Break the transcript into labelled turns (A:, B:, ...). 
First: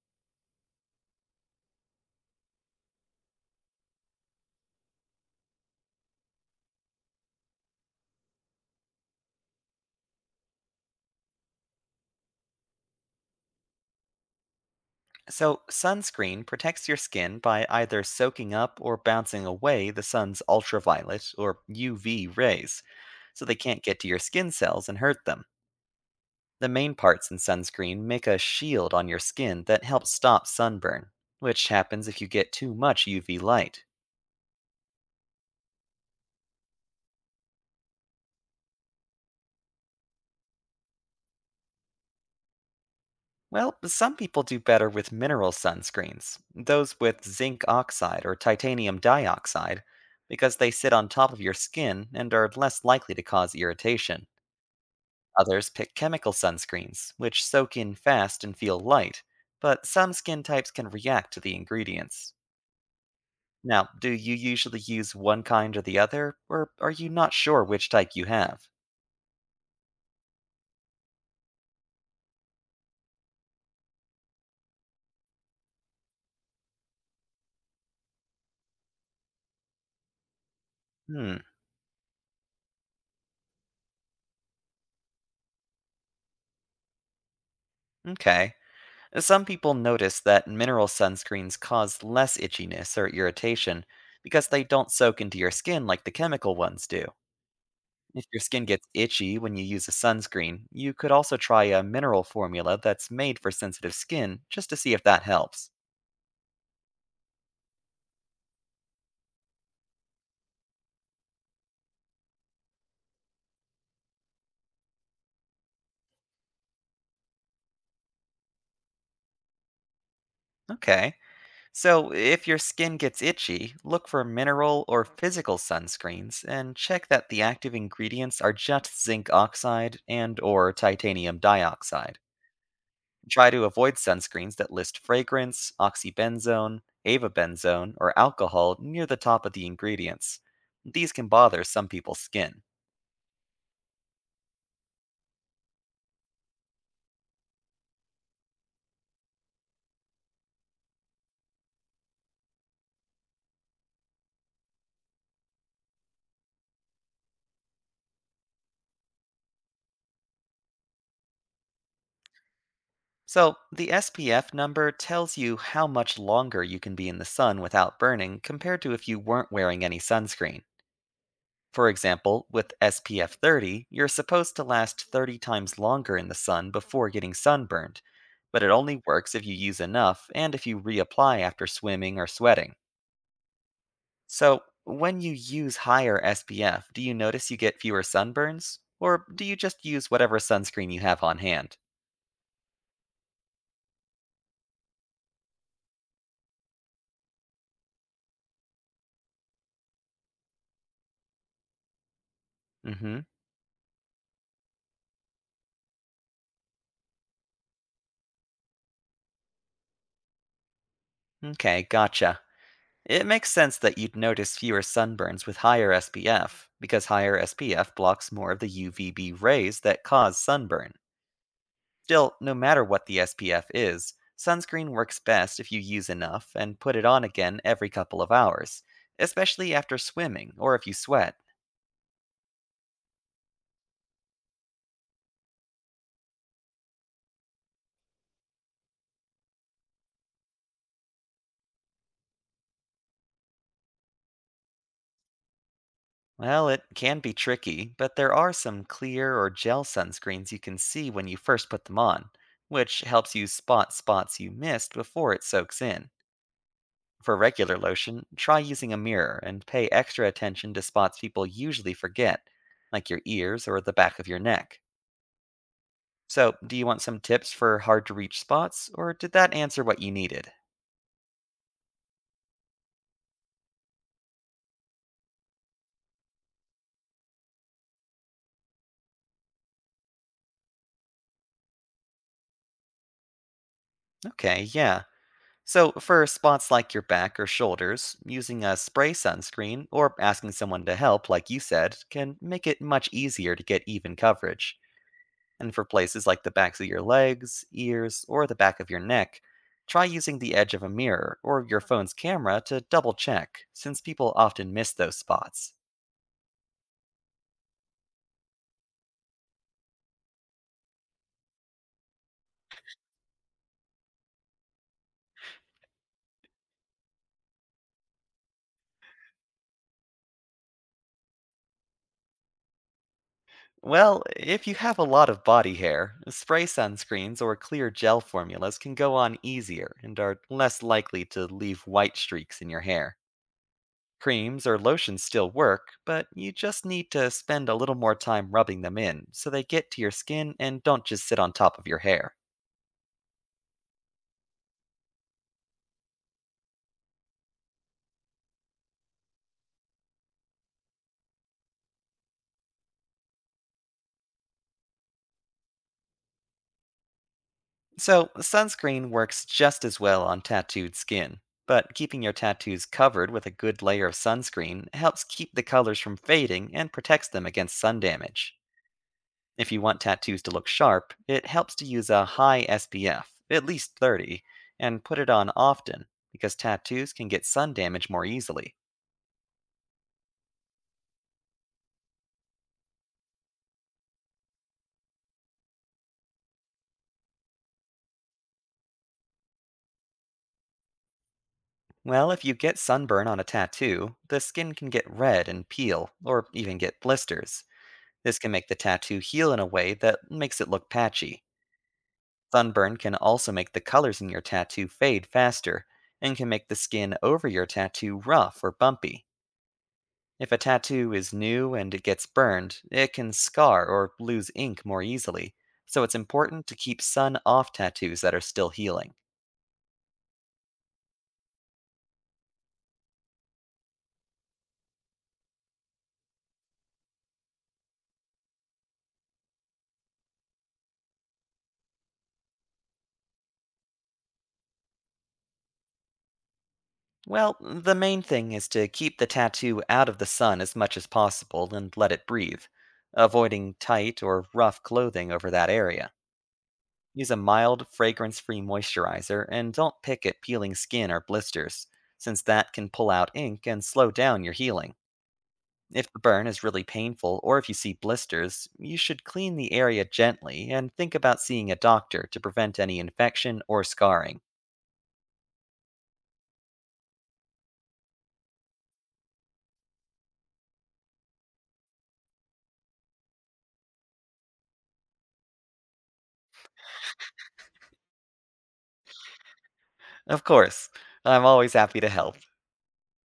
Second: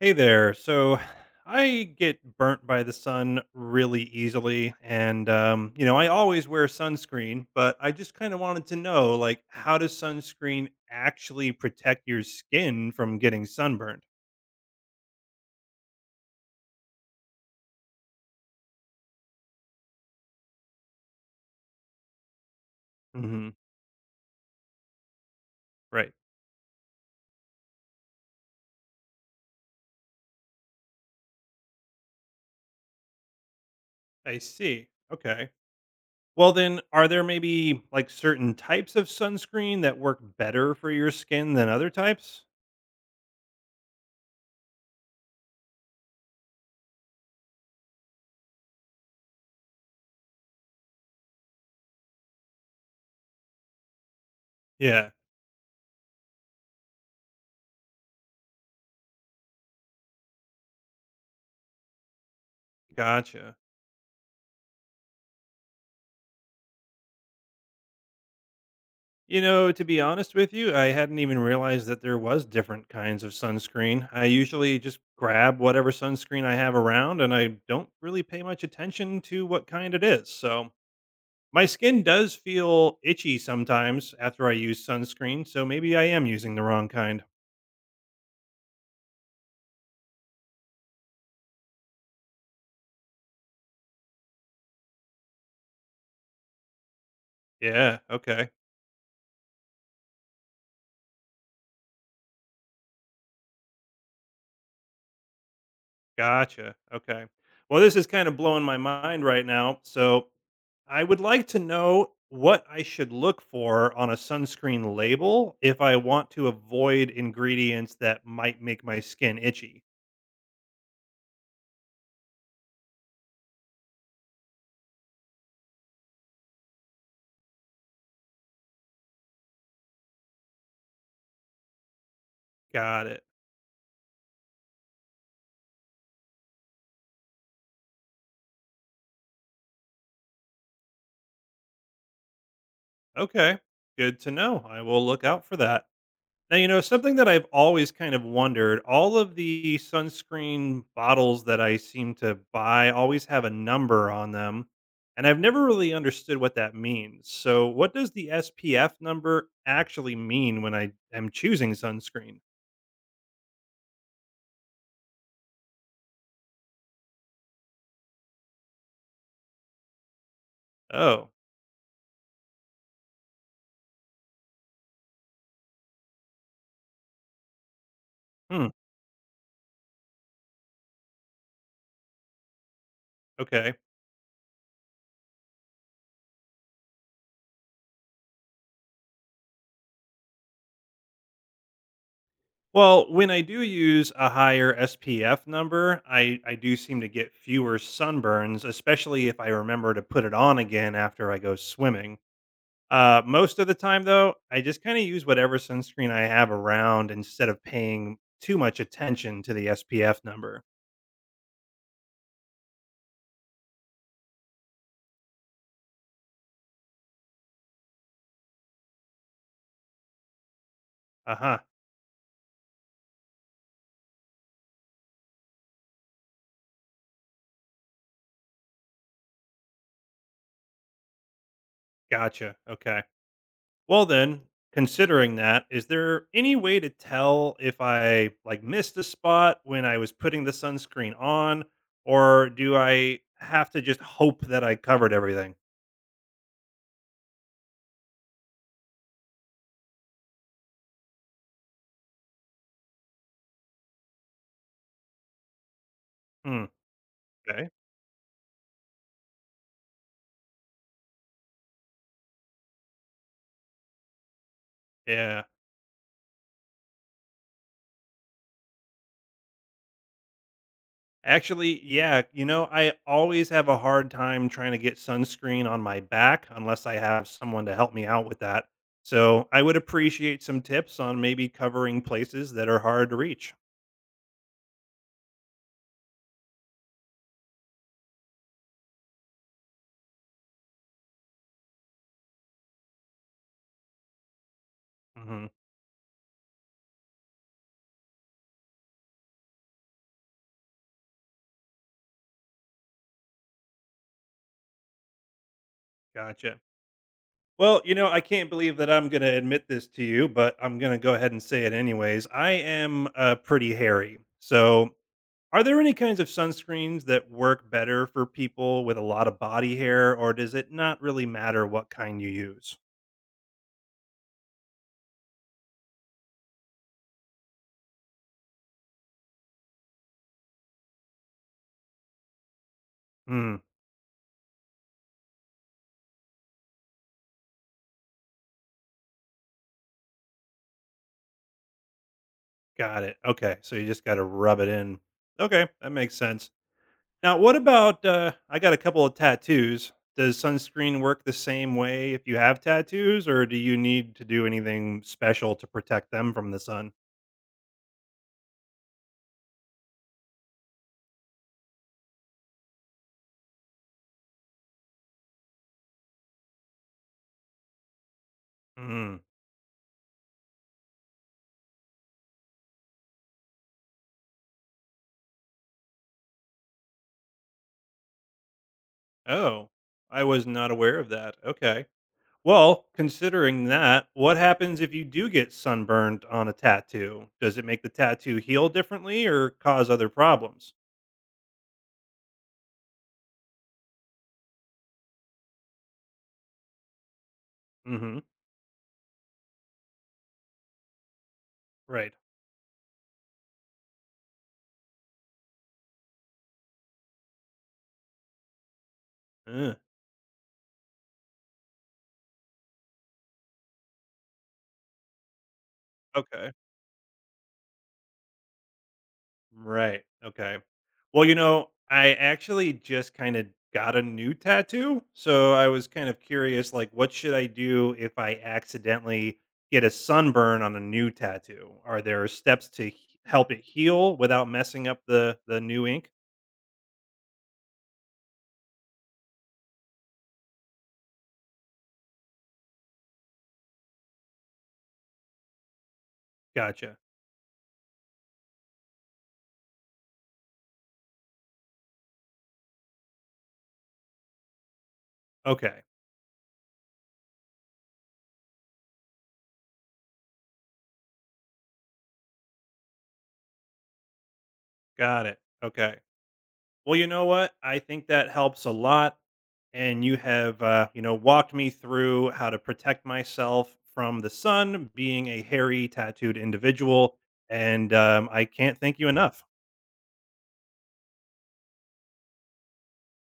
A: Hey there. So I get burnt by the sun really easily. And, I always wear sunscreen, but I just kind of wanted to know like, how does sunscreen actually protect your skin from getting sunburned?
B: So, sunscreen protects your skin by either soaking up or bouncing away the sun's ultraviolet or UV rays, so
A: Hmm.
B: they can't get to your skin cells and hurt them.
A: Right.
B: The main parts in sunscreen make a shield on your skin that helps stop sunburn, which happens if you get too much UV light.
A: I see. Okay. Well, then, are there maybe like certain types of sunscreen that work better for your skin than other types?
B: Well, some people do better with mineral sunscreens, those with zinc oxide or titanium dioxide, because they sit on top of your skin and are less likely to cause irritation.
A: Yeah.
B: Others pick chemical sunscreens, which soak in fast and feel light, but some skin types can react to the ingredients.
A: Gotcha.
B: Now, do you usually use one kind or the other, or are you not sure which type you have?
A: You know, to be honest with you, I hadn't even realized that there was different kinds of sunscreen. I usually just grab whatever sunscreen I have around and I don't really pay much attention to what kind it is. So,
B: Hmm,
A: my skin does feel itchy sometimes after I use sunscreen, so maybe I am using the wrong kind.
B: okay. Some people notice that mineral sunscreens cause less itchiness or irritation because they don't soak into your skin like the chemical ones do.
A: Yeah,
B: If your
A: okay.
B: skin gets itchy when you use a sunscreen, you could also try a mineral formula that's made for sensitive skin just to see if that helps.
A: Gotcha. Okay. Well, this is kind of blowing my mind right now. So, I would like to know what I should look for on a sunscreen label if I want to avoid ingredients that might make my skin itchy.
B: Okay. So, if your skin gets itchy, look for mineral or physical sunscreens and check that the active ingredients are just zinc oxide and or titanium dioxide.
A: Got it.
B: Try to avoid sunscreens that list fragrance, oxybenzone, avobenzone, or alcohol near the top of the ingredients. These can bother some people's skin.
A: Okay. Good to know. I will look out for that. Now, something that I've always kind of wondered, all of the sunscreen bottles that I seem to buy always have a number on them. And I've never really understood what that means. So, what does the SPF number actually mean when I am choosing sunscreen?
B: So, the SPF number tells you how much longer you can be in the sun without burning compared to if you weren't wearing any sunscreen.
A: Oh.
B: For example, with SPF 30, you're supposed to last 30 times longer in the sun before getting sunburned, but
A: Hmm,
B: it only works if you use enough and if you reapply after swimming or sweating.
A: okay.
B: So, when you use higher SPF, do you notice you get fewer sunburns? Or do you just use whatever sunscreen you have on hand?
A: Well, when I do use a higher SPF number, I do seem to get fewer sunburns, especially if I remember to put it on again after I go swimming.
B: Mm hmm.
A: Most of the time, though, I just kind of use whatever sunscreen I have around instead of paying too much attention to the SPF number.
B: Okay, gotcha. It makes sense that you'd notice fewer sunburns with higher SPF, because higher SPF blocks more of the UVB rays that cause sunburn.
A: Uh huh.
B: Still, no matter what the SPF is, sunscreen works best if you use enough and put it on again every couple of hours, especially after swimming or if you sweat.
A: Gotcha. Okay. Well then, considering that, is there any way to tell if I like missed a spot when I was putting the sunscreen on, or do I have to just hope that I covered everything?
B: Well, it can be tricky, but there are some clear or gel sunscreens you can see when you first put them on, which helps you spot spots you missed before it soaks in.
A: Hmm.
B: For
A: Okay.
B: regular lotion, try using a mirror and pay extra attention to spots people usually forget, like your ears or the back of your neck.
A: Yeah.
B: So, do you want some tips for hard to reach spots, or did that answer what you needed?
A: Actually, yeah. You know, I always have a hard time trying to get sunscreen on my back unless I have someone to help me out with that. So I would appreciate some tips on maybe covering places that are hard to reach.
B: Okay, yeah. So, for spots like your back or shoulders, using a spray sunscreen or asking someone to help, like you said, can make it much easier to get even coverage.
A: Hmm.
B: And for places like the backs of your legs, ears, or the back of your neck, try using the edge of a mirror or your phone's camera to double check, since people often miss those spots.
A: Gotcha. Well, you know, I can't believe that I'm going to admit this to you, but I'm going to go ahead and say it anyways. I am pretty hairy. So, are there any kinds of sunscreens that work better for people with a lot of body hair, or does it not really matter what kind you use?
B: Well, if you have a lot of body hair, spray sunscreens or clear gel formulas can go on easier and are less likely to leave white streaks in your hair.
A: Hmm,
B: Creams or lotions still work, but you just need to spend a little more time rubbing them in so they get to your skin and don't just sit on top of your hair.
A: got it. Okay. So, you just got to rub it in. Okay. That makes sense. Now, what about I got a couple of tattoos. Does sunscreen work the same way if you have tattoos, or do you need to do anything special to protect them from the sun?
B: So, sunscreen works just as well on tattooed skin, but keeping your tattoos covered with a good layer of sunscreen helps keep the colors from fading and protects them against sun damage.
A: Mm.
B: If you want tattoos to look sharp, it helps to use a high SPF, at least 30, and put it on often because tattoos can get sun damage more easily.
A: Oh, I was not aware of that. Okay. Well, considering that, what happens if you do get sunburned on a tattoo? Does it make the tattoo heal differently or cause other problems?
B: Well, if you get sunburn on a tattoo, the skin can get red and peel, or even get blisters.
A: Hmm.
B: This can make the tattoo heal in a way that makes it look patchy.
A: Right.
B: Sunburn can also make the colors in your tattoo fade faster, and can make the skin over your tattoo rough or bumpy.
A: Mm.
B: If a tattoo is new and it gets burned, it can scar or lose ink more easily, so it's
A: Okay.
B: important to keep sun off tattoos that are still healing.
A: Right. Okay. Well, you know, I actually just kind of got a new tattoo, so I was kind of curious like what should I do if I accidentally get a sunburn on a new tattoo? Are there help it heal without messing up the new ink?
B: Well, the main thing is to keep the tattoo out of the sun as much as possible and let it breathe, avoiding tight or rough clothing over that area.
A: Gotcha.
B: Use a mild, fragrance free moisturizer and don't pick at peeling skin or blisters, since that can pull out ink and slow down your healing.
A: Okay.
B: If the burn is really painful or if you see blisters, you should clean the area gently and think about seeing a doctor to prevent any infection or scarring.
A: Got it. Okay. Well, you know what? I think that helps a lot, and you have you know, walked me through how to protect myself from the sun, being a hairy tattooed individual, and I can't thank you enough.
B: Of course, I'm always happy to help.